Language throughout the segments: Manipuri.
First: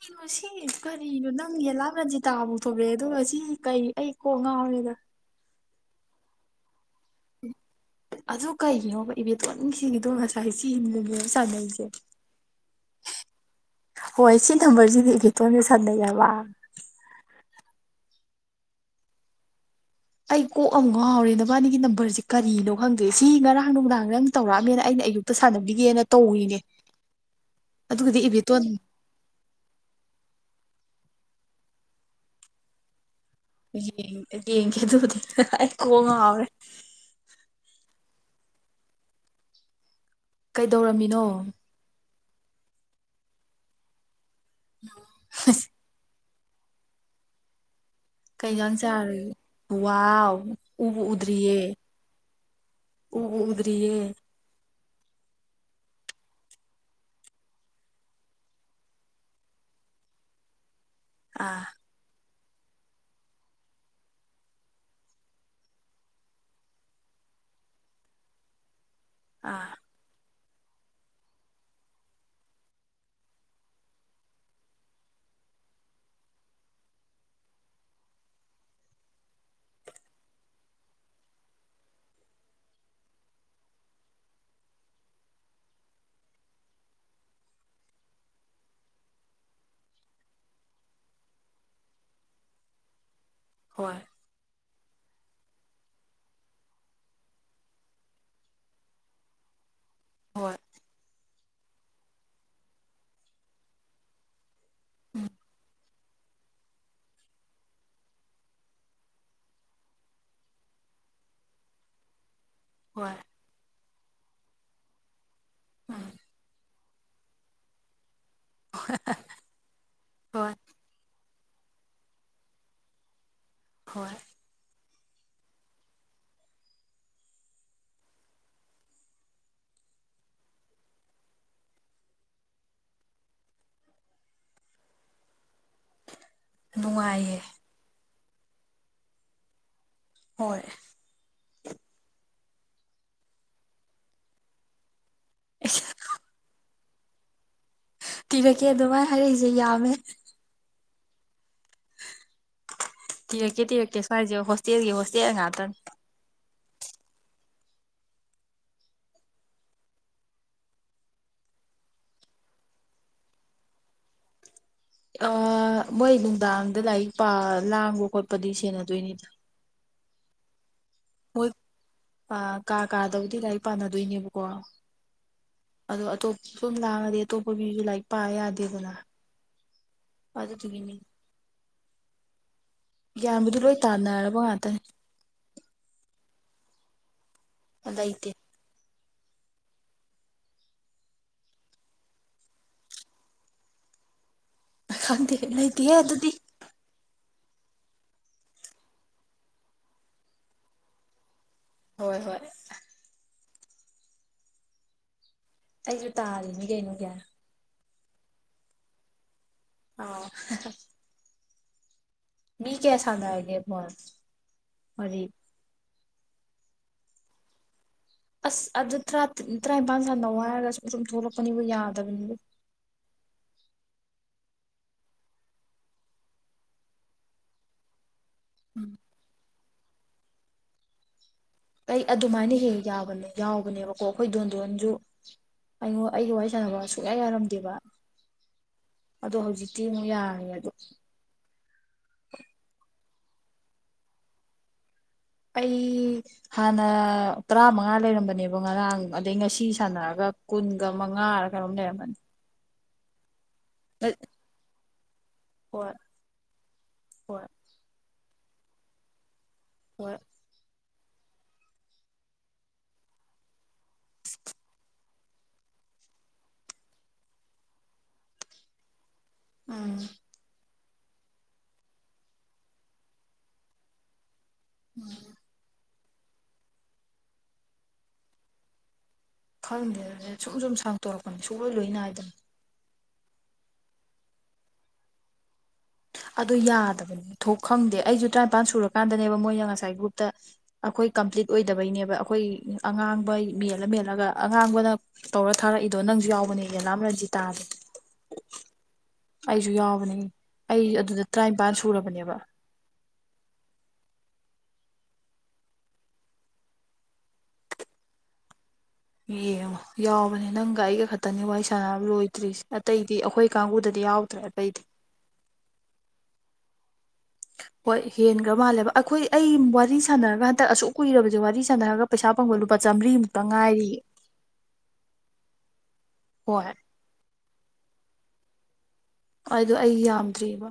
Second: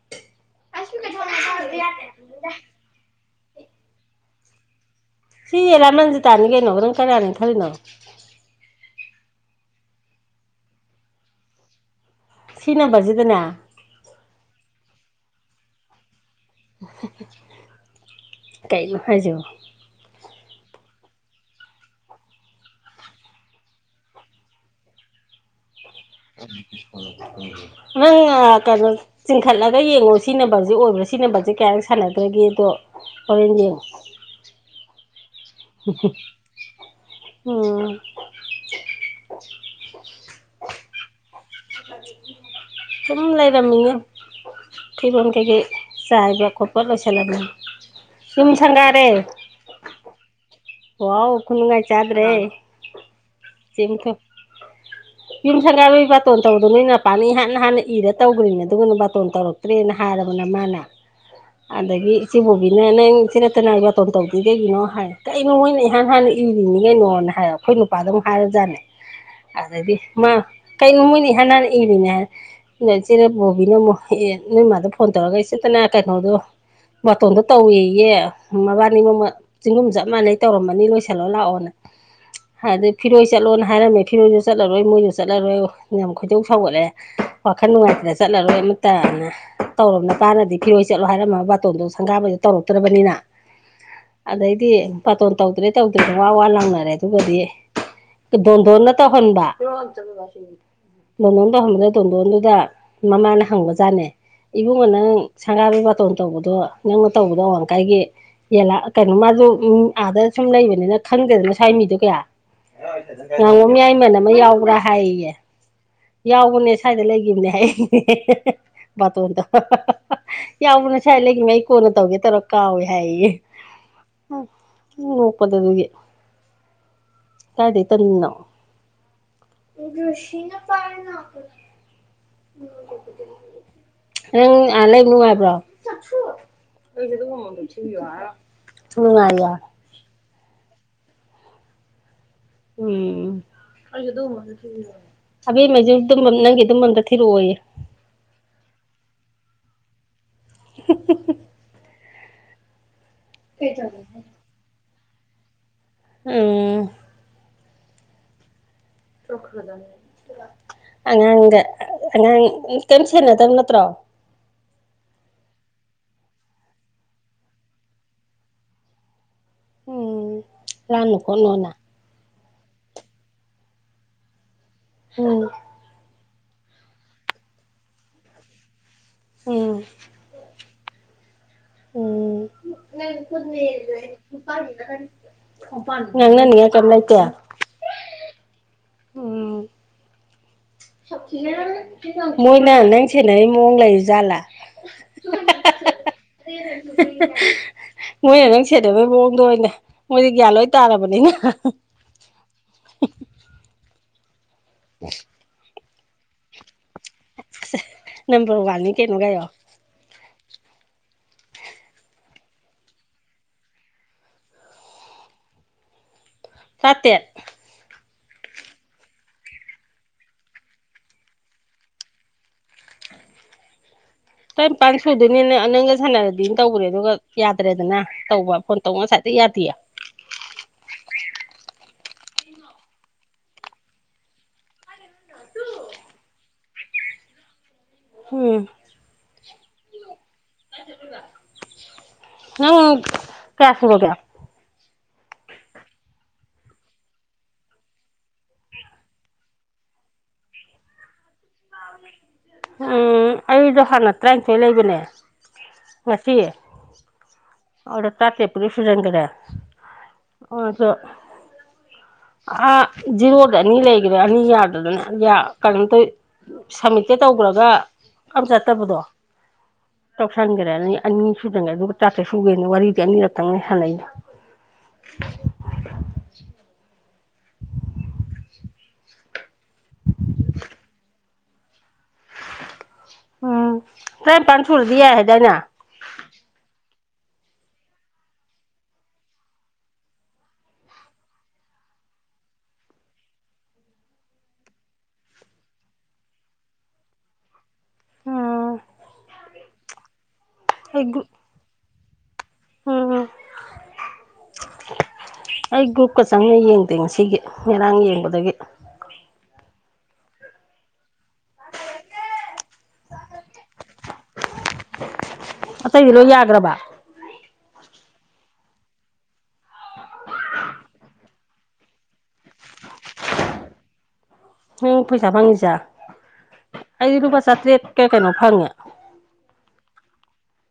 ꯀꯩꯅꯣ ꯁꯤ ꯀꯔꯤꯅꯣ ꯅꯪ ꯌꯦꯂꯥꯝ ꯔꯟꯖꯤꯇꯥ ꯃꯨꯛ ꯊꯣꯛꯂꯛꯑꯦ ꯑꯗꯨꯒ ꯁꯤ ꯀꯩ ꯑꯩ ꯀꯣꯛ ꯉꯥꯎꯔꯦꯗꯥ ꯁꯤ ꯌꯦꯂꯥꯝ ꯔꯥꯟꯖꯤꯇꯥꯅꯤ ꯀꯩꯅꯣ ꯅꯪ ꯀꯥꯅꯥꯅꯤ ꯈꯟꯂꯤꯅꯣ ꯑꯗꯨ ꯀꯩꯒꯤꯅꯣꯕꯥ ꯏꯕꯦꯇꯣꯟ ꯅꯨꯡꯁꯤꯒꯤꯗꯣ ꯉꯁꯥꯏ ꯁꯤ ꯃꯨꯛ ꯃꯨꯛ ꯁꯥꯟꯅꯩꯁꯦ ꯁꯤ ꯅꯝꯕꯔꯁꯤꯗꯅꯦ ꯍꯣꯏ ꯁꯤ ꯅꯝꯕꯔꯁꯤꯗ ꯏꯕꯦꯇꯣꯟꯒꯥ ꯁꯥꯟꯅꯩ ꯍꯥꯏꯕ ꯀꯩꯅꯣ ꯍꯥꯏꯖꯤꯕꯣ ꯑꯩ ꯀꯣꯛ ꯌꯥꯝ ꯉꯥꯎꯔꯦ ꯅꯕꯥꯅꯤꯒꯤ ꯅꯝꯕꯔꯁꯦ ꯀꯔꯤꯅꯣ ꯈꯪꯗꯦ ꯁꯤ ꯉꯔꯥꯡ ꯅꯨꯡꯗꯥꯡ ꯅꯪ ꯇꯧꯔꯛꯑꯝꯃꯦꯅ ꯑꯩꯅ ꯑꯌꯨꯛ ꯁꯥꯟꯅꯕꯤꯒꯦꯅ ꯇꯧꯔꯤꯅꯦ ꯑꯗꯨꯒꯗꯤ ꯏꯕꯦꯇꯣꯟ [unintelligible] ꯆꯤꯡꯈꯠꯂꯒ ꯌꯦꯡꯉꯣ ꯁꯤ ꯅꯝꯕꯔꯁꯦ ꯑꯣꯏꯕ꯭ꯔꯥ ꯁꯤ ꯅꯝꯕꯔꯁꯦ ꯀꯌꯥꯔꯛ ꯁꯥꯟꯅꯒꯔꯥꯒꯦꯗꯣ ꯌꯦꯡꯒꯦ ꯑꯗꯨꯕꯨꯗꯤ ꯀꯣꯛ ꯉꯥꯎꯔꯦ ꯎꯝ ꯀꯩꯗꯧꯔꯝꯃꯤꯅꯣ ꯆꯨꯝ ꯂꯩꯔ ꯃꯤꯦ ꯎꯝ ꯐꯤꯕꯣꯟ ꯀꯩꯀꯩ ꯆꯥꯏꯕ ꯈꯣꯠꯄ ꯂꯣꯏꯁꯤꯜꯂꯕꯅꯤ ꯀꯩꯖꯅꯁꯔ ꯎꯥꯎ ꯋꯥꯎ ꯈꯨꯨꯟꯒꯥꯏ ꯆꯥꯗ꯭ꯔꯦ ꯑꯣ ꯆꯦ ꯎꯗ꯭ꯔꯤꯌꯦ ꯃꯨꯊꯣꯏ ꯌꯨꯝ ꯁꯪꯒꯥꯔꯒꯤ ꯕꯥꯇꯣꯟ ꯇꯧꯗꯣ ꯅꯣꯏ ꯃꯄꯥꯥꯟꯅꯤ ꯏꯍꯥꯟ ꯍꯥꯟꯅ ꯏꯔꯒ ꯇꯧꯈ꯭ꯅꯤꯅꯦ ꯑꯗꯨꯒꯅ ꯕꯥꯇꯣꯟ ꯇꯧꯔ ꯇ꯭ꯔꯦꯟ ꯍꯥꯏꯔꯕꯅ ꯃꯥꯅ ꯑꯥ ꯑꯗꯒꯤ ꯏꯆꯦꯕꯣꯕꯤꯅ ꯅꯪ ꯏ ꯁꯤꯤꯔ ꯇꯅꯥꯒꯤ ꯕꯥꯇꯣꯟ ꯇꯧꯗ꯭ꯔꯤ ꯀꯩꯒꯤꯅꯣ ꯍꯥꯏ ꯀꯩꯅꯣ ꯃꯣꯏꯅ ꯏꯍꯥꯟ ꯍꯥꯟꯅ ꯏꯔꯤꯅꯤ ꯀꯩꯅꯣꯅ ꯍꯥꯏ ꯑꯩꯈꯣꯏ ꯅꯨꯄꯥꯗ ꯑꯃꯨꯛ ꯍꯥꯏꯔꯖꯥꯠꯅꯦ ꯑꯥ ꯑꯗꯗꯤ ꯃꯥ ꯀꯩꯅꯣ ꯃꯣꯏꯗꯤ ꯍꯥꯟ ꯍꯅ ꯏꯔꯤꯅꯦ ꯅ ꯏꯆꯔꯦ ꯕꯣꯕꯤꯅ ꯑꯃꯨꯛ ꯑꯦ ꯅꯣꯏ ꯏꯃꯥꯗꯣ ꯐꯣꯟ ꯇꯧꯔꯒ ꯏꯆꯦꯠꯇꯅ ꯀꯩꯅꯣꯗꯣ ꯃꯇꯣꯟꯗꯣ ꯇꯧꯋꯤꯌꯦ ꯃꯕꯥꯅꯤ ꯃꯃꯜ ꯆꯤꯡꯒꯨꯝ ꯆꯞ ꯃꯥꯟꯅꯩ ꯇꯧꯔꯝꯃꯅꯤ ꯂꯣꯏꯁꯤꯜꯂꯣ ꯂꯥꯛꯑꯣꯅ ꯑꯗꯨꯗꯩ ꯐꯤꯔꯣꯏ ꯆꯠꯂꯣꯅ ꯍꯥꯏꯔꯝꯃꯦ ꯐꯤꯔꯣꯏꯁꯨ ꯆꯠꯂꯔꯣꯏ ꯃꯣꯏꯁꯨ ꯆꯠꯂꯔꯣꯏ ꯌꯥꯝ ꯈꯣꯏꯗꯧ ꯁꯥꯎꯒꯠꯂꯦ ꯋꯥꯈꯜ ꯅꯨꯡꯉꯥꯏꯇ꯭ꯔ ꯆꯠꯂꯔꯣꯏ ꯑꯃ ꯇꯅ ꯇꯧꯔꯕꯅꯄꯥꯥꯟꯅꯗꯤ ꯐꯤꯔꯣꯏ ꯆꯠꯂꯣ ꯍꯥꯏꯔꯝꯃꯕ ꯕꯥꯇꯣꯟꯗꯣ ꯁꯪꯒꯥꯕꯗ ꯇꯧꯔꯛꯇ꯭ꯔꯕꯅꯤꯅ ꯍꯣꯏ ꯑꯗꯩꯗꯤ ꯕꯥꯇꯣꯟ ꯇꯧꯗ꯭ꯔꯦ ꯇꯧꯗ꯭ꯔꯦ ꯋꯥ ꯋꯥ ꯂꯥꯡꯅꯔꯦ ꯑꯗꯨꯒꯗꯤ ꯗꯣꯟꯗꯣꯟꯅ ꯇꯧꯍꯟꯕ ꯍꯣꯏ ꯗꯣꯟꯗꯣꯟ ꯇꯣ ꯍꯕꯗ ꯗꯣꯟꯗꯣꯟꯗꯨꯗ ꯃꯃꯥꯅ ꯍꯪꯕ ꯖꯥꯠꯅꯦ ꯏꯕꯨꯡꯉꯣ ꯅꯪ ꯁꯪꯒꯥꯕꯤꯒꯤ ꯕꯥꯇꯣꯟ ꯇꯧꯕꯗꯣ ꯅꯪꯅ ꯇꯧꯕꯗꯣ ꯑꯥꯋꯥꯡ ꯂꯩꯀꯥꯏꯒꯤ ꯌꯦꯂꯥ ꯀꯩꯅꯣ ꯃꯥꯁꯨꯣ ꯑꯥꯗ ꯁꯨꯝ ꯂꯩꯕꯅꯤꯅ ꯈꯪꯗꯦꯗꯅ ꯁ꯭ꯋꯥꯏ ꯃꯤꯗꯣ ꯀꯌꯥ ꯍꯣꯏ ꯉꯥꯉꯣ ꯃꯌꯥꯏꯃꯟ ꯑꯃ ꯌꯥꯎꯕ꯭ꯔꯥ ꯍꯥꯏꯌꯦꯌꯦ ꯌꯥꯎꯕꯅꯦ ꯁ꯭ꯋꯥꯏꯗ ꯂꯩꯈꯤꯕꯅꯦ ꯍꯥꯏꯅꯦ ꯕꯥꯇꯣꯟꯗꯣ ꯍꯣꯏ ꯌꯥꯎꯕ ꯅ ꯁꯥꯏ ꯂꯩꯈꯤꯕꯃ ꯑꯩ ꯀꯣꯟꯅ ꯇꯧꯒꯦ ꯇꯧꯔ ꯀꯥꯎꯏꯦ ꯍꯥꯏꯌꯦ ꯍꯣꯏ ꯎꯝ ꯅꯣꯛꯄꯗ ꯑꯗꯨꯒꯤ ꯀꯥꯏꯗꯒꯤꯩ ꯇꯔꯤꯅꯣ ꯁꯤꯅ ꯄꯥꯔꯅ ꯅꯪ ꯑ ꯂꯩꯕ ꯅꯨꯡꯉꯥꯏꯌꯦ ꯅꯨꯡꯉꯥꯏꯕ꯭ꯔꯣ ꯃꯅꯨꯡꯉ ꯍꯣꯏ ꯎꯝ ꯍꯥꯕꯦꯝꯉꯩꯁꯨ ꯅꯪꯒꯤ ꯑꯗꯨꯃꯗ ꯊꯤꯔꯛꯑꯣꯏꯌꯦ ꯇꯤꯔꯛꯀꯦ ꯑꯗꯨꯃꯥꯏꯅ ꯍꯥꯏꯔꯛꯏꯁꯦ ꯌꯥꯝꯃꯦ ꯎ [unintelligible] ꯊꯤꯔꯛꯀꯦꯤꯔꯛꯀꯦ꯭ꯋꯥꯏꯁꯦ ꯍꯣꯁꯇꯦꯜꯒꯤ ꯍꯣꯁꯇꯦꯜ ꯉꯥꯛꯇꯪ ꯑꯣꯝ ꯑꯉꯥꯡꯒ ꯑꯉꯥꯡ ꯀꯩꯝ ꯁꯦꯟꯅꯗꯕ ꯅꯠꯇ꯭ꯔꯣ ꯑ ꯃꯣꯏ ꯅꯨꯡꯗꯥꯡꯗ ꯂꯥꯏꯔꯤꯛꯥ ꯂꯥꯡꯕ ꯈꯣꯠꯄꯗꯤ ꯁꯦꯟꯅꯗꯣꯏꯅꯤꯗ ꯂꯥꯟ ꯅꯨꯈꯣꯅꯣꯅ ꯑ ꯀꯥ ꯀꯥꯗꯕꯨꯗꯤ ꯂꯥꯏꯔꯤꯛ ꯄꯥꯅꯗꯣꯏꯅꯦꯕꯀꯣ ꯎꯝ ꯑꯗꯣ ꯑꯇꯣꯞꯄꯁꯨ ꯁꯨꯝ ꯂꯥꯡꯉꯗꯤ ꯑꯇꯣꯞꯄꯒꯤꯁꯨ ꯂꯥꯏꯔꯤꯛ ꯄꯥ ꯌꯥꯗꯦꯗꯅ ꯎꯝ ꯊꯅꯤ ꯎꯝ ꯅ ꯒ꯭ꯌꯥꯟꯕꯨꯗꯤ ꯂꯣꯏ ꯇꯥꯟꯅꯔꯕ ꯈꯨꯅꯄꯒꯤ ꯉꯥꯛꯇꯅꯤ ꯅꯪ ꯅꯅꯤꯉ ꯀꯃꯂꯥꯏꯇꯌꯥ ꯑꯗꯥꯏꯇ ꯃꯣꯏꯅ ꯅꯪ ꯁꯦꯟꯅꯔꯤ ꯃꯑꯣꯡ ꯂꯩꯔꯤ ꯖꯥꯠꯂꯥ ꯈꯪꯗꯦ ꯂꯩꯇꯦ ꯑꯗꯨꯗꯤ꯫ [unintelligible] ꯃꯣꯏꯅ ꯅꯪ ꯁꯦꯠꯅꯕꯩ ꯃꯑꯣꯡꯗꯣ ꯑꯣꯏꯅ ꯃꯣꯏꯗꯤ ꯒ꯭ꯌꯥꯟ ꯂꯣꯏ ꯇꯥꯔꯕꯅꯤꯅ꯫ ꯍꯣꯏ ꯍꯣꯏ꯫ [unintelligible] ꯑꯩꯁꯨ ꯇꯥꯔꯤꯅꯤ ꯀꯩꯅꯣ ꯒꯌꯥꯟ꯫ ꯅꯝꯕꯝꯕꯔ ꯋꯥꯟꯅꯤ ꯀꯩꯅꯣ ꯀꯥꯏꯑꯣ꯫ ꯑꯥ ꯍꯥ ꯍꯥ ꯫ ꯃꯤ ꯀꯌꯥ ꯁꯥꯟꯅꯔꯒꯦ [unintelligible] ꯃꯔꯤ꯫ ꯇꯥꯇꯦꯠ꯫ ꯑꯁ ꯑꯗꯨ ꯇꯔꯥ ꯇꯔꯥꯅꯤꯄꯥꯜ ꯁꯥꯟꯅꯧ ꯍꯥꯏꯔꯒ ꯁꯨꯝ ꯁꯨꯝ ꯊꯣꯛꯂꯛꯄꯅꯤꯕꯨ ꯌꯥꯗꯕꯅꯤꯕꯨ꯫ [inaudible] ꯄꯥꯟ ꯁꯣꯏꯗꯨꯅꯤꯅ ꯅꯪꯒ ꯁꯥꯟꯅꯔꯗꯤꯅ ꯇꯧꯕꯔꯦ ꯑꯗꯨꯒ꯫ ꯌꯥꯗ꯭ꯔꯦꯗꯅ ꯇꯧꯕ ꯐꯣꯟ ꯇꯧꯕ ꯉꯁꯥꯏꯗꯩ ꯌꯥꯗꯦꯌꯦ꯫ ꯑꯩ ꯑꯗꯨꯃꯥꯏꯅ ꯍꯦꯛ ꯌꯥꯕꯅꯦ ꯌꯥꯎꯕꯅꯦꯕꯀꯣ ꯑꯩꯈꯣꯏ ꯗꯣꯟ ꯗꯣꯟꯁꯨ꯫ ꯑꯩꯉꯣꯟ ꯑꯩꯒ ꯋꯥꯔꯤ ꯁꯥꯟꯅꯕ ꯁꯨꯛꯌꯥ ꯌꯥꯔꯝꯗꯦꯕ꯫ ꯍꯝ ꯑꯗꯣ ꯍꯧꯖꯤꯛꯇꯤ ꯑꯃꯨꯛ ꯌꯥꯔꯦ ꯑꯗꯣ꯫ ꯅꯪ ꯀꯌꯥ ꯁꯨꯔꯒꯦ? ꯑꯩ ꯍꯥꯟꯅ ꯇꯔꯥꯃꯉꯥ ꯂꯩꯔꯝꯕꯅꯦꯕ ꯉꯔꯥꯡ ꯑꯗꯩ ꯉꯁꯤ ꯁꯥꯟꯅꯔꯒ ꯀꯨꯟꯒ ꯃꯉꯥꯔ ꯀꯩꯅꯣꯝ ꯂꯩꯔꯝꯃꯅꯤ꯫ ꯑꯩꯁꯨ ꯍꯥꯟꯅ ꯇꯔꯥꯅꯤꯊꯣꯏ ꯂꯩꯕꯅꯦ ꯍꯣꯏ ꯉꯁꯤ ꯍꯣꯏ ꯑꯗꯨꯗ ꯇꯔꯥꯇꯔꯦꯠ ꯄꯨꯗꯤ ꯁꯨꯖꯟꯈꯔꯦ꯫ [unintelligible] [unintelligible] ꯑꯥ ꯖꯤꯔꯣꯗ ꯑꯅꯤ ꯂꯩꯈ꯭ꯔꯦ ꯑꯅꯤ ꯌꯥꯗꯗꯅ ꯌꯥ [inaudible] ꯁꯃꯤꯠꯇꯤ ꯇꯧꯈ꯭ꯔꯒ ꯑꯝꯇ ꯆꯠꯇꯕꯗꯣ ꯎꯝ ꯇꯧꯁꯟꯈ꯭ꯔꯦꯅꯤ꯫ ꯑꯅꯤ ꯁꯨꯗꯅꯉꯩ ꯑꯗꯨꯒ ꯆꯥꯇ꯭ꯔꯦ ꯁꯨꯒꯦꯅ ꯋꯥꯔꯤꯗꯤ ꯑꯅꯤꯔꯛꯇꯪꯅꯦ ꯁꯥꯟꯅꯩꯩꯗꯣ꯫ [unintelligible] ꯈꯪꯗꯦ ꯁꯨꯝ ꯁꯨꯝ ꯁꯥꯡꯇꯣꯔꯛꯄꯅꯤ ꯁꯨꯡꯛꯂꯣꯏ ꯂꯣꯏ ꯅꯥꯏꯗꯕꯅꯤ꯫ ꯑꯥ ꯇꯔꯥꯅꯤꯄꯥꯟ ꯁꯨꯔꯗꯤ ꯌꯥꯏ ꯍꯥꯏꯗꯥꯏꯅꯦ? ꯑꯗꯨ ꯌꯥꯗꯕꯅꯦ ꯊꯣꯛ ꯈꯪꯗꯦ ꯑꯩꯁꯨ ꯇꯔꯥꯅꯤꯄꯥꯟ ꯁꯨꯔꯀꯥꯟꯗꯅꯦꯕ ꯃꯣꯏꯅ ꯉꯁꯥꯏ ꯒ꯭ꯔꯨꯞꯇ ꯑꯩꯈꯣꯏ ꯀꯝꯄ꯭ꯂꯤꯠ ꯑꯣꯏꯗꯕꯩꯅꯦꯕ ꯑꯩꯈꯣꯏ ꯑꯉꯥꯡꯕ ꯃꯦꯜꯂ ꯃꯦꯜꯂꯒ ꯑꯉꯥꯡꯕꯅ ꯇꯧꯔ ꯊꯥꯔꯛꯏꯗꯣ ꯅꯪꯁꯨ ꯌꯥꯎꯕꯅꯦ ꯌꯦꯂꯥꯝ ꯔꯖꯤꯇꯥ ꯑꯩꯁꯨ ꯌꯥꯎꯕꯅꯦ ꯑꯩ ꯑꯗꯨꯗ ꯇꯔꯥꯅꯤꯄꯥꯟ ꯁꯨꯔꯕꯅꯦꯕ ꯎꯝ [unintelligible] ꯑꯩ ꯒ꯭ꯔꯨꯞꯀ ꯆꯪꯌꯦꯡ ꯌꯦꯡꯗꯦ ꯉꯁꯤꯒꯤ ꯉꯔꯥꯡ ꯌꯦꯡꯕꯗꯒꯤ꯫ ꯌꯦꯡꯉꯣ ꯌꯥꯎꯕꯅꯦ ꯅꯪꯒ ꯑꯩꯒ ꯈꯛꯇꯪꯅꯦ ꯋꯥꯔꯤ ꯁꯥꯟꯅꯕ ꯂꯣꯏꯗ꯭ꯔꯤꯁꯦ ꯑꯇꯩꯗꯤ ꯑꯩꯈꯣꯏ ꯀꯥꯡꯕꯨꯗꯗꯤ ꯌꯥꯎ [unintelligible] ꯑꯇꯩꯗꯤ ꯂꯣꯏ ꯌꯥꯈ꯭ꯔꯕ? ꯍꯣꯏ ꯍꯦꯟꯈ꯭ꯔꯕ ꯃꯥꯜꯂꯦꯕ ꯑꯩꯈꯣꯏ ꯑꯩ ꯋꯥꯔꯤ ꯁꯥꯟꯅꯔꯒ ꯍꯟꯇꯛ ꯑꯁꯨꯛ ꯀꯨꯏꯔꯕꯁꯦ ꯋꯥꯔꯤ ꯁꯥꯟꯅꯔꯒ ꯄꯩꯁꯥ ꯐꯪꯕ ꯂꯨꯄꯥ ꯆꯥꯝꯃꯔꯤꯃꯨꯛꯇꯪ ꯉꯥꯏꯔꯤꯌꯦ꯫ ꯅꯪ ꯄꯩꯁꯥ ꯐꯪꯉꯤꯁꯦ ꯍꯣꯏ ꯑꯩꯗꯤ ꯂꯨꯄꯥ ꯆꯥꯇ꯭ꯔꯦꯠꯀ ꯀꯩꯅꯣ ꯐꯪꯉꯦ꯫ ꯑꯗꯨꯗꯣ ꯑꯩ ꯌꯥꯝꯗ꯭ꯔꯤꯕ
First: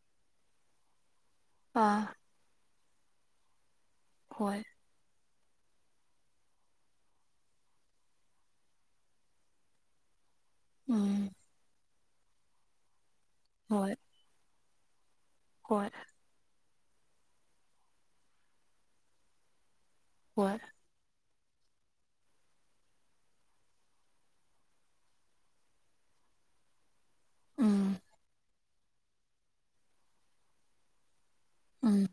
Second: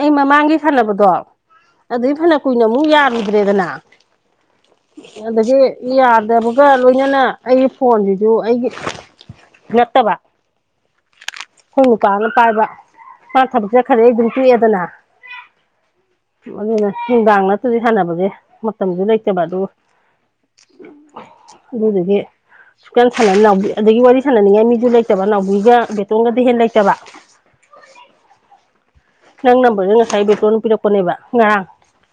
ꯑꯩ ꯃꯃꯥꯡꯒꯤ ꯁꯥꯟꯅꯕꯗꯣ ꯑꯥ ꯑꯗꯨꯏ ꯐꯅ ꯀꯨꯏꯅ ꯑꯃꯨꯛ ꯌꯥꯔꯨꯗ꯭ꯔꯦꯗꯅ ꯍꯣꯏ ꯑꯗꯒꯤ ꯌꯥꯗꯕꯒ ꯂꯣꯏꯅꯅ ꯑꯩꯒꯤ ꯐꯣꯟꯁꯤꯁꯨ ꯑꯩꯒꯤ ꯅꯠꯇꯕ ꯎꯝ ꯑꯩꯈꯣꯏ ꯅꯨꯄꯥꯅ ꯄꯥꯏꯕ ꯃꯥꯅ ꯊꯕꯛ ꯍꯣꯏ ꯆꯠꯈꯔꯦ ꯑꯩ ꯑꯗꯨꯝ ꯇꯣꯛꯑꯦꯗꯅ꯫ ꯍꯣꯏ ꯑꯗꯨꯅ ꯅꯨꯡꯗꯥꯡ ꯅꯠꯇ꯭ꯔꯗꯤ ꯁꯥꯟꯅꯕꯒꯤ ꯃꯇꯝꯁꯨ ꯂꯩꯇꯕ ꯑꯗꯨ ꯍꯣꯏ ꯑꯗꯨꯗꯨꯗꯒꯤ ꯁꯨꯀ ꯁꯥꯟꯅ ꯅꯥꯎ ꯑꯗꯒꯤ ꯋꯥꯔꯤ ꯁꯥꯟꯅꯅꯤꯡꯉꯥꯏ ꯃꯤꯗꯨ ꯂꯩꯇꯕ ꯅꯥꯎꯕꯤꯒ ꯕꯦꯇꯣꯡꯒꯗꯤ ꯍꯦ ꯂꯩꯇꯕ ꯎꯝ ꯅꯪ ꯅꯝꯕꯔꯁꯦ ꯉꯁꯥꯏ ꯕꯦꯇꯣꯅ ꯄꯤꯔꯛꯄꯅꯦꯕ ꯉꯔꯥꯡ ꯎꯝ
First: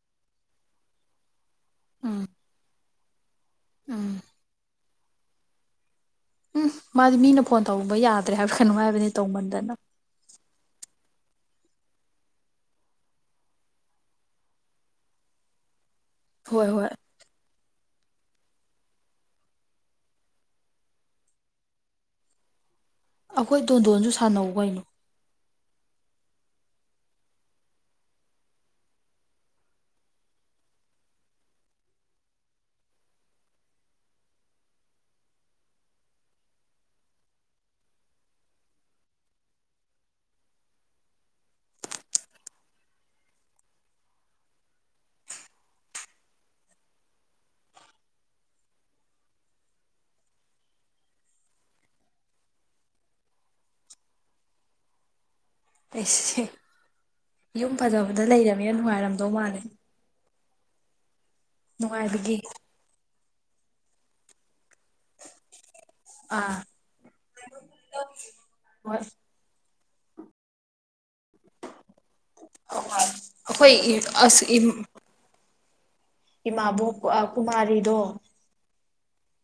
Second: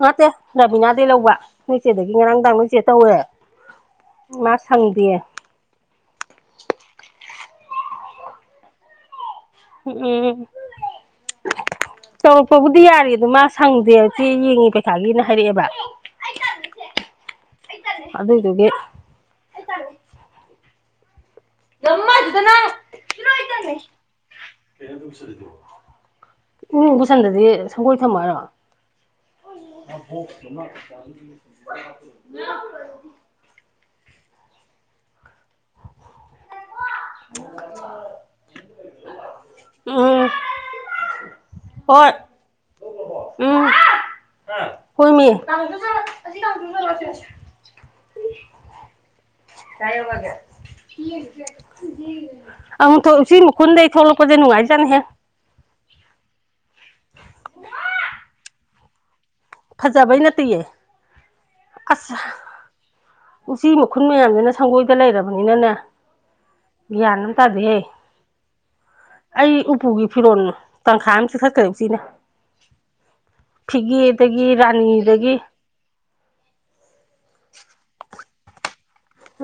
ꯉꯇꯦ ꯔꯕꯤꯅꯥꯗꯒꯤꯩ ꯂꯧꯕ ꯅꯣꯏꯆꯦꯗꯒꯤ ꯎꯝ ꯉꯔꯥꯡꯗꯥ ꯅꯣꯏꯆꯦ ꯇꯧꯋꯦ ꯎꯝ ꯃꯥ ꯁꯥꯟꯗꯦ ꯎꯝ ꯃꯥꯗꯤ ꯃꯤꯅ ꯐꯣꯟ ꯇꯧꯕ ꯌꯥꯗ꯭ꯔꯦ ꯍꯥꯏꯕ ꯀꯩꯅꯣ ꯍꯥꯏꯕꯅꯤ ꯇꯧꯃꯟꯗꯅ ꯎꯝ ꯆꯥꯎꯧꯔꯛꯄꯕꯨꯗꯤ ꯌꯥꯔꯤ ꯑꯗ ꯃꯥ ꯁꯪꯗꯦꯆ ꯌꯦꯡꯉꯦ ꯄꯩꯈꯥꯒꯤꯅ ꯍꯥꯏꯔꯛꯑꯦꯕ ꯍꯣꯏ ꯍꯣꯏ ꯑꯗ ꯏꯗꯤ ꯃ ꯑꯗꯨꯗꯅ ꯑꯩꯈꯣꯏ ꯗꯣꯟꯗꯣꯟꯁꯨ ꯁꯥꯟꯅꯧ ꯀꯩꯅꯣ [inaudible] ꯎꯝ ꯕꯨꯨꯁꯟꯗꯗꯤ ꯁꯪꯒꯣꯏ ꯊꯝꯃꯔꯣ [inaudible] [inaudible] ꯎꯝ ꯍꫭꯏ ꯎꯝ ꯍꯣꯏꯃꯤ [inaudible] ꯀꯥꯏꯗꯥꯏ ꯌꯩꯔꯒꯦ ꯎ ꯑꯃꯨꯛ ꯊꯣꯛꯁꯤ ꯃꯈꯨꯟꯗꯩ ꯊꯣꯛꯂꯛꯄꯁꯦ ꯅꯨꯡꯉꯥꯏꯖꯠꯅꯤꯍꯦꯛ ꯑꯩꯁꯁꯦ ꯌꯨꯝ ꯐꯖꯕꯗ ꯂꯩꯔꯕꯅꯤꯅ ꯅꯨꯡꯉꯥꯏꯔꯝꯗꯧ ꯃꯥꯜꯂꯦ ꯐꯖꯕꯩ ꯅꯠꯇꯌꯦ ꯑꯁ ꯅꯨꯡꯉꯥꯏꯕꯒꯤ ꯎꯆꯤ ꯃꯈꯨꯟ ꯃꯌꯥꯝꯁꯤꯅ ꯁꯪꯒꯣꯏꯗ ꯂꯩꯔꯕꯅꯤꯅꯅꯦ ꯑꯥ ꯕꯤꯌꯥꯅꯝ ꯇꯥꯗꯦ ꯍꯣꯏ ꯑꯩ ꯎꯄꯨꯒꯤ ꯐꯤꯔꯣꯜꯅꯣ ꯇꯪꯈꯥꯏ ꯑꯃ ꯆꯤꯛꯊꯠꯈ꯭ꯔꯦ ꯎꯆꯤꯅ ꯍꯣꯏ ꯑꯁ ꯏ ꯃꯤꯗꯒꯤ ꯏꯃꯥꯕꯣꯛ ꯀꯨꯃꯥꯔꯤꯗꯣ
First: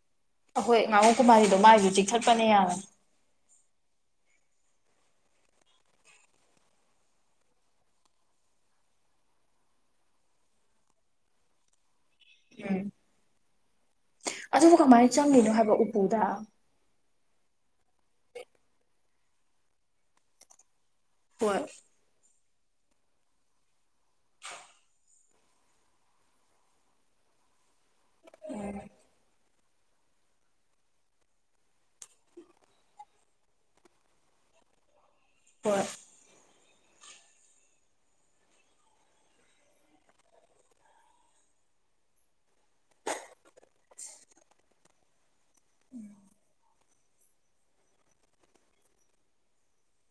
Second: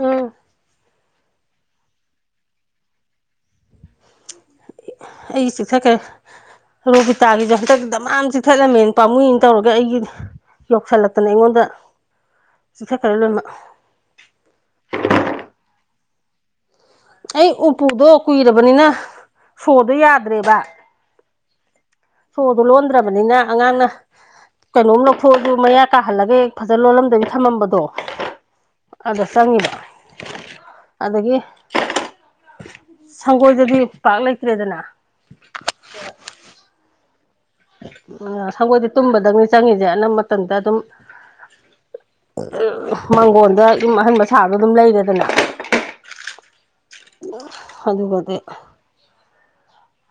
ꯑꯥ ꯑꯩꯈꯣꯏ ꯃꯕꫭꯛ ꯀꯨꯃꯥꯔꯤꯗꯣ ꯃꯥꯒꯤꯁꯨ ꯆꯤꯛꯊꯠꯄꯅꯦ ꯌꯥꯝꯅ ꯑꯩ ꯆꯤꯛꯊꯠꯈꯔ‌ꯦ ꯔꯣꯕꯤꯇꯥꯒꯤꯁꯨ ꯍꯟꯗꯛ ꯗꯃꯥꯃ ꯆꯤꯊꯠꯂꯝꯃꯦꯅ ꯄꯥꯝꯃꯨꯏꯅ ꯇꯧꯔꯒꯦ ꯑꯩꯒꯤꯅ ꯌꯧꯁꯤꯜꯂꯛꯇꯅ ꯑꯩꯉꯣꯟꯗ ꯎꯝ ꯆꯤꯛꯊꯠꯈ꯭ꯔꯦ ꯂꯣꯏꯅꯃꯛ ꯑꯗꯨꯕꯨ ꯀꯃꯥꯏꯅ ꯆꯪꯉꯤꯅꯣ ꯍꯥꯏꯕ ꯎꯄꯨꯗ ꯑꯩ ꯎꯄꯨꯗꯣ ꯀꯨꯏꯔꯕꯅꯤꯅ ꯁꯣꯗꯣ ꯌꯥꯗ꯭ꯔꯦꯕ ꯍꯣꯏ ꯁꯣꯗꯣ ꯂꯣꯟꯗ꯭ꯔꯕꯅꯤꯅ ꯑꯉꯥꯡꯅ ꯀꯩꯅꯣꯝ ꯂꯧꯊꯣꯛꯑꯖꯨ ꯃꯌꯥ ꯀꯥꯍꯜꯂꯒ ꯍ‌ꯦꯛ ꯐꯖꯅ ꯂꯣꯜꯂꯝꯗꯕꯤ ꯊꯝꯃꯝꯕꯗꯣ ꯑꯗ ꯆꯪꯉꯤꯕ ꯑꯗꯒꯤ ꯁꯪꯒꯣꯏꯗꯗꯤ ꯄꯥꯛ ꯂꯩꯇ꯭ꯔꯦꯗꯅ ꯍꯣꯏ ꯑꯥ ꯁꯪꯒꯣꯏꯗꯤ ꯇꯨꯝꯕꯗꯪꯅꯤ ꯆꯪꯉꯁꯦ ꯑꯅꯝꯕ ꯃꯇꯝꯗ ꯑꯗꯨꯝ ꯃꯥꯡꯒꯣꯟꯗ ꯌꯨꯝ ꯑꯍꯟꯕ ꯁꯥꯗꯣ ꯑꯗꯨꯝ ꯂꯩꯔꯦꯗꯅ ꯎꯝ ꯑꯣ [unintelligible] ꯑꯗꯨꯒꯗꯤ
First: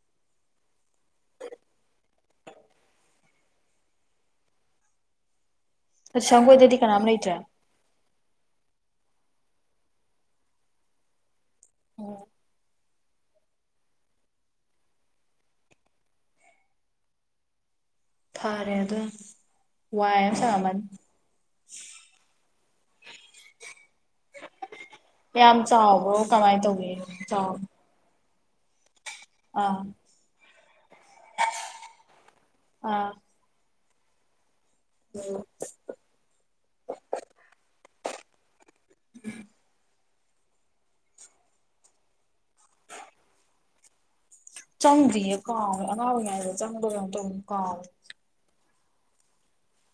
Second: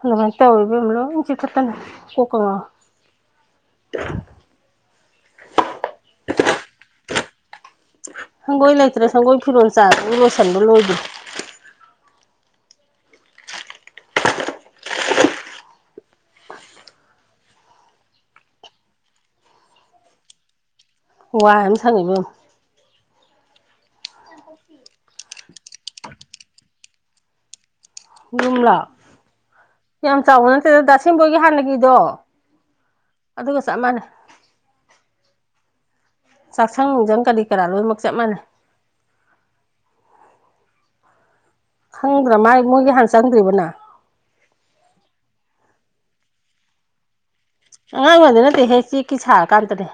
ꯑꯗꯨꯃꯥꯏꯅ ꯇꯧꯋ‌ꯦ ꯏꯕ‌ꯦꯝꯃ ꯂꫭꯏꯅꯥ ꯆꯤꯛꯊꯠꯇꯅ ꯀꯣꯛꯀꯣ ꯉꯥꯎꯋꯤ [inaudible] ꯑ ꯁꯪꯒꯣꯏꯗꯗꯤ ꯀꯅꯥꯝ ꯂꯩꯇ꯭ꯔꯦ ꯁꯪꯒꯣꯏ ꯂꯩꯇ꯭ꯔꯦ ꯁꯪꯒꯣꯏ ꯐꯤꯔꯣꯜ ꯆꯥꯗ [unintelligible] ꯂꯣꯏꯁꯟꯕ ꯂꯣꯏꯗ꯭ꯔꯦ ꯎꯝ ꯐꯔꯦ ꯑꯗꯨ ꯋꯥꯏ ꯑꯝ ꯁꯪꯉꯝꯃꯅꯤ ꯍꯍꯋꯥꯏ ꯑꯃ ꯁꯪꯉ‌ꯦ ꯏꯕ‌ꯦꯝꯃꯥ ꯌꯥꯝ ꯆꯥꯎꯕ꯭ꯔꯣ ꯀꯃꯥꯏꯅ ꯇꯧꯋꯦ ꯆꯥꯎ ꯌꯨꯝꯂꯥ ꯑꯥ ꯌꯥꯝ ꯆꯥꯎꯕ ꯅꯠꯇꯦꯗ ꯗꯊ‌ꯦꯝꯕꯣꯏꯒꯤ ꯍꯥꯟꯅꯒꯤꯗꯣ ꯑꯥ ꯑꯗꯨꯒ ꯆꯞ ꯃꯥꯟꯅꯩ ꯎꯝ ꯆꯥꯛꯁꯪ ꯅꯨꯡꯖꯪ ꯀꯔꯤ ꯀꯔꯥ ꯂꯣꯏꯅꯃꯛ ꯆꯞ ꯃꯅꯩ ꯎꯝ [unintelligible] ꯈꯪꯗ꯭ꯔꯥ ꯃꯥꯏ ꯃꯣꯏꯒꯤ ꯍꯥꯟꯅ ꯆꯪꯗ꯭ꯔꯤꯕꫭ ꯅꯪ ꯆꯪꯗ꯭ꯔꯤꯌꯦ ꯀꯥꯎꯒꯔ‌ꯦ ꯑꯉꯥꯡ ꯑꫭꯏꯔꯤꯉꯩꯗ ꯆꯪꯚꯔꯥ ꯀꯩꯅꫭꯝ ꯇꯧꯕꯅꯤ ꯀꯥꯎꯒꯔ‌ꯦ ꯑꯉꯥꯡ ꯑꫭꯏꯔꯤꯉꯩꯗ ꯅꯠꯇꯦ ꯍꯦ ꯆꯦꯛꯀꯤ ꯁꯥꯔꯀꯥꯟꯗꯅ‌ꯦ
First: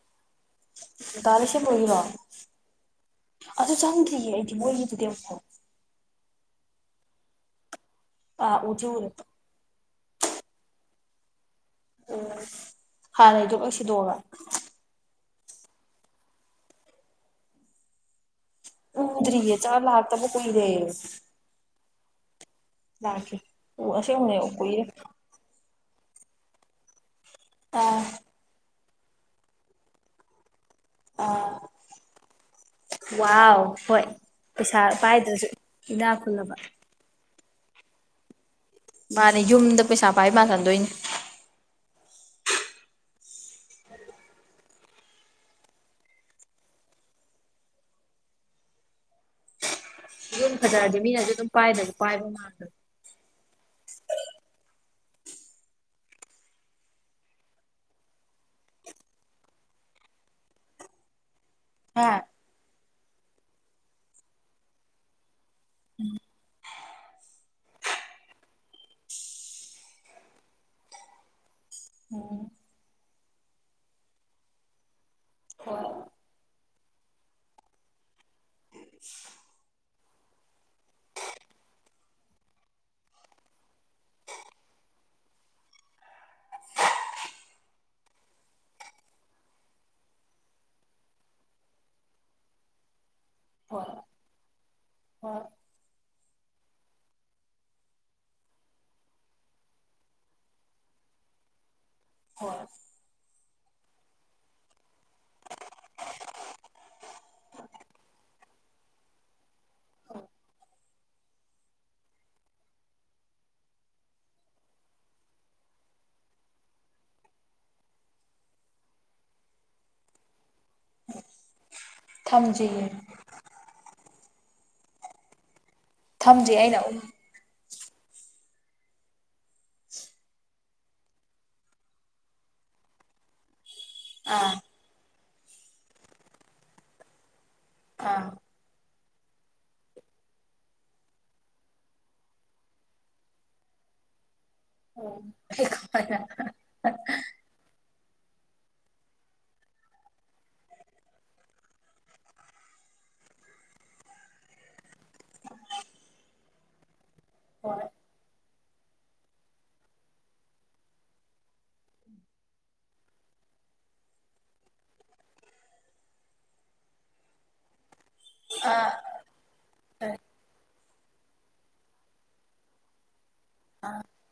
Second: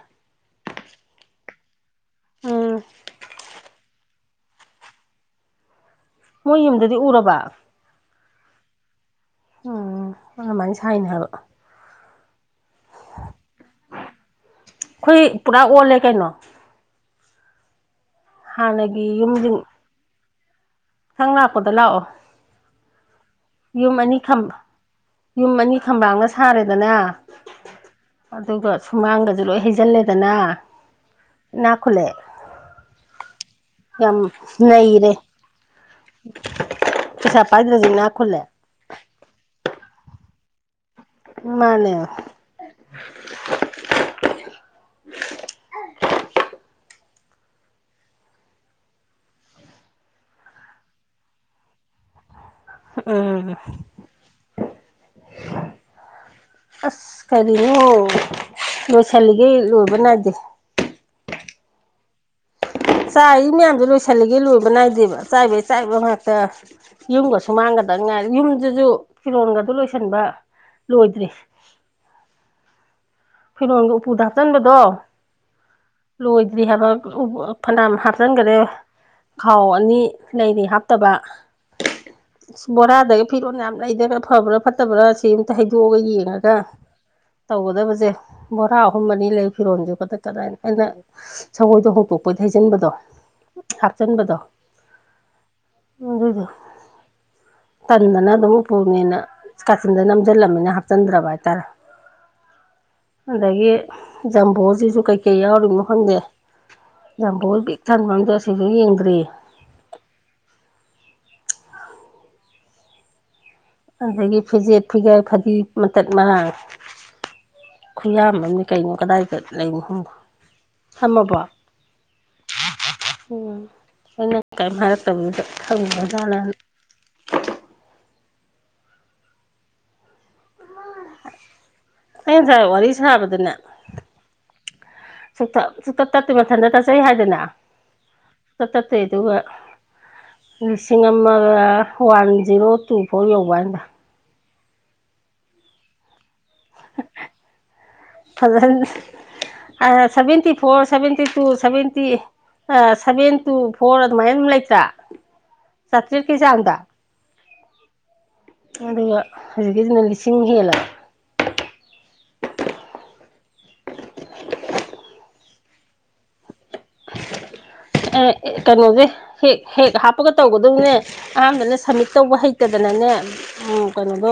ꯗꯥ ꯂꯩꯁ‌ꯦꯝꯕ ꯍꫭꯏꯒꯤꯗꫭ ꯎꯝ ꯑꯗꯨ ꯆꯪꯗ꯭ꯔꯤꯌꯦ ꯑꯩꯗꯤ ꯃꯣꯏꯒꯤ ꯗꯨꯗꯤ ꯑꯃꯨꯛ ꯐꯥꯎ ꯃꯣꯏ ꯌꯨꯝꯗꯨꯗꯤ ꯎꯔꯕ ꯑ ꯎꯗꯤꯎꯔ‌ꯦ ꯎꯝ ꯑꯗꯨꯃꯥꯏꯅ ꯁꯥꯏꯅ ꯍꯥꯏꯕ ꯑꯣ ꯍꯥꯟꯅꯗꫭ ꯂꫭꯏ ꯁꯤꯗꯣꯛꯑꯒ ꯑꯩꯈꯣꯏ ꯄꯨꯔꯥ ꯑꯣꯜꯂꯦ ꯀꯩꯅꯣ ꯍꯥꯟꯅꯒꯤ ꯎꯗꯔꯤꯌꯦ ꯆꯥ ꯂꯥꯛꯇꯕ ꯀꯨꯏꯔꯦ ꯃꯊꯪ ꯂꯥꯛꯄꯗ ꯂꯥꯛꯑꯣ ꯂꯥꯛꯀ‌ꯦ ꯌꯨꯝ ꯑꯅꯤ ꯈꯝ ꯑꯅꯤ ꯈꯝꯕꯥꯡꯅ ꯁꯥꯔꯦꯗꯅ ꯑꯥ ꯑꯗꯨꯒ ꯁꯨꯃꯥꯡꯒꯁ‌ꯦ ꯂꯣꯏ ꯍꯩꯖꯤꯜꯂꯦꯗꯅ ꯏꯅꯥꯛ ꯈꯨꯜꯂꯦ ꯋꯥ ꯍꯣꯏ ꯌꯥꯝ ꯄꯩꯁꯥ ꯅꯩꯔꯦ ꯄꯥꯏꯗ꯭ꯔꯁꯨ ꯏꯅꯥ ꯈꯨꯨꯜꯂꯕ ꯄꯩꯁꯥ ꯄꯥꯏꯗ꯭ꯔꯁꯨ ꯏꯅ ꯈꯨꯜꯂꯦ ꯃꯥꯅꯤ ꯌꯨꯝꯗ ꯄꯩꯁꯥ ꯄꯥꯏ ꯃꯥꯜꯟꯗꯣꯏꯅꯦ ꯃꯥꯅꯦ ꯌꯨꯝ ꯐꯖꯔꯗꯤ ꯃꯤꯅꯁꯨ ꯑꯗꯨꯝ ꯄꯥꯏꯗꯕ ꯄꯥꯏꯕ ꯃꯜꯗ꯭ꯔꯣ ꯑꯅꯦ [unintelligible] ꯑꯁ ꯀꯔꯤꯅꯣ ꯂꯣꯏꯁꯤꯜꯂꯤꯒꯦ ꯂꯣꯏꯕ ꯅꯥꯏꯗꯦ ꯍꯥꯥ ꯆꯥꯏ ꯃꯌꯥꯝꯗꯨꯣ ꯂꯣꯏꯁꯤꯜꯂꯤꯒꯦ ꯂꯣꯏꯕ ꯅꯥꯏꯗꯦꯕ ꯆꯥꯏꯕꯩ ꯆꯥꯏꯕ ꯉꯥꯛꯇ ꯌꯨꯝꯒꯁꯨ ꯃꯥꯡꯒꯗ ꯉꯥꯏ ꯌꯨꯝꯗꯨꯁꯨ ꯐꯤꯔꯣꯟꯒꯗꯨ ꯂꯣꯏꯁꯤꯟꯕ ꯂꯣꯏꯗ꯭ꯔꯤ ꯎꯝ ꯐꯤꯔꯣꯟꯒ ꯎꯄꯨꯗ ꯍꯥꯞꯆꯤꯟꯕꯗꯣ ꯍꯣꯏ ꯂꯣꯏꯗ꯭ꯔꯤ ꯍꯥꯏꯕ ꯐꯅꯌꯥꯝ ꯍꯥꯞꯆꯟꯒꯅꯦ ꯦ ꯊꯥꯎ ꯑꯅꯤ ꯂꯩꯔꯤ ꯍꯥꯞꯇꯕ ꯕꯣꯔꯥꯗꯒꯤ ꯐꯤꯔꯣꯜ ꯌꯥꯝ ꯂꯩꯗ꯭ꯔꯒ ꯐꯕ꯭ꯔꯥ ꯐꯠꯇꯕ꯭ꯔꯥ ꯁꯤ ꯑꯃꯇ ꯍꯥꯏꯩꯗꯣꯛꯑꯒ ꯌꯦꯡꯉꯦ ꯈꯒ ꯇꯧꯒꯗꯕꯁꯦ ꯕꯣꯔꯥ ꯑꯍꯨꯝ ꯑꯅꯤ ꯂꯩ ꯐꯤꯔꯣꯟꯁꯨ [unintelligible] [unintelligible] ꯍꯣꯡꯇꯣꯛꯄꯩ ꯍꯩꯖꯤꯟꯕꯗꯣ ꯍꯣꯏ ꯍꯥꯞꯆꯤꯟꯕꯗꯣ ꯍꯣꯏ ꯑꯗꯨꯗꯣ ꯇꯟꯗꯅ ꯑꯗꯨꯝ ꯎꯞꯄꯨꯅꯦꯅ ꯀꯥꯆꯤꯟꯗ ꯅꯝꯁꯤꯜꯂꯝꯃꯤꯅ ꯍꯥꯞꯆꯤꯟꯗ꯭ꯔꯕ ꯍꯥꯏꯇꯥꯔꯦ ꯍꯣꯏ ꯑꯗꯒꯤ ꯖꯝꯕꯣꯖꯤ ꯀꯩꯀꯩ ꯌꯥꯎꯔꯤꯅꯣ ꯈꯪꯗꯦ ꯖꯝꯕꯣ ꯄꯤꯛ ꯊꯟꯕ ꯑꯝꯗꯣ ꯁꯤꯁꯨ ꯌꯦꯡꯗ꯭ꯔꯤ [unintelligible] ꯑꯗꯨꯗꯒꯤ ꯐꯤꯖꯦꯠ ꯐꯤꯒꯥꯏ ꯐꯗꯤ ꯃꯇꯠ ꯃꯥꯡ ꯈꯨꯌꯥꯝ ꯑꯃꯅꯤ ꯀꯩꯅꯣ ꯀꯗꯥꯏ ꯂꯩꯅꯣ [unintelligible] ꯊꯝꯃꯕꯣ ꯊꯝꯖꯤꯌꯦ ꯎꯝ ꯅꯪꯅꯥ ꯀꯔꯤꯝ ꯍꯥꯏꯔꯛꯇꯕꯗꯨꯗꯥ ꯍꯪꯅꯤ ꯊꯝꯗꯔꯤ ꯑꯩꯅ [unintelligible] ꯀꯩꯅ ꯉꯁꯥꯏ ꯋꯥꯔꯤ ꯁꯥꯕꯗꯅꯦ ꯑꯥ ꯁꯨꯛꯇꯞ ꯁꯨꯡꯊꯞ ꯇꯠꯇꯦ ꯃꯊꯟꯇ ꯇꯠꯆꯩ ꯍꯥꯏꯗꯅ ꯑꯥ ꯁꯨꯡꯇꯞ ꯇꯞꯇꯦ ꯑꯗꯨꯒꯥ ꯂꯤꯁꯤꯡ ꯑꯃꯒ ꯋꯥꯟ ꯖꯤꯔꯣ ꯇꯨ ꯐꯣꯔ ꯌꯧꯕ ꯃꯥꯜꯂꯦ [unintelligible] ꯐꯖꯅ seventy four seventy two seventy seventy four ꯑꯗꯨꯃꯥꯏꯅ ꯑꯗꯨꯝ ꯂꯩꯇ꯭ꯔꯥ ꯆꯥꯇ꯭ꯔꯦꯠꯀꯤ ꯆꯥꯡꯗ ꯍꯣꯏ ꯑꯗꯨꯒ ꯍꯧꯖꯤꯛꯀꯤꯁꯤꯅ ꯂꯤꯁꯤꯡ ꯍꯦꯜꯂ ꯑ ꯑꯥ ꯀꯩꯅꯣꯒꯤ ꯍꯦꯛ ꯍꯦꯛ ꯍꯥꯞꯄꯒ ꯇꯧꯕꯗꯨꯅꯦ ꯑꯍꯥꯟꯕꯅꯦ ꯁꯝꯃꯤꯠ ꯇꯧꯕ ꯍꯩꯇꯗꯅꯅꯦ ꯎꯝ ꯀꯩꯅꯣꯗꯣ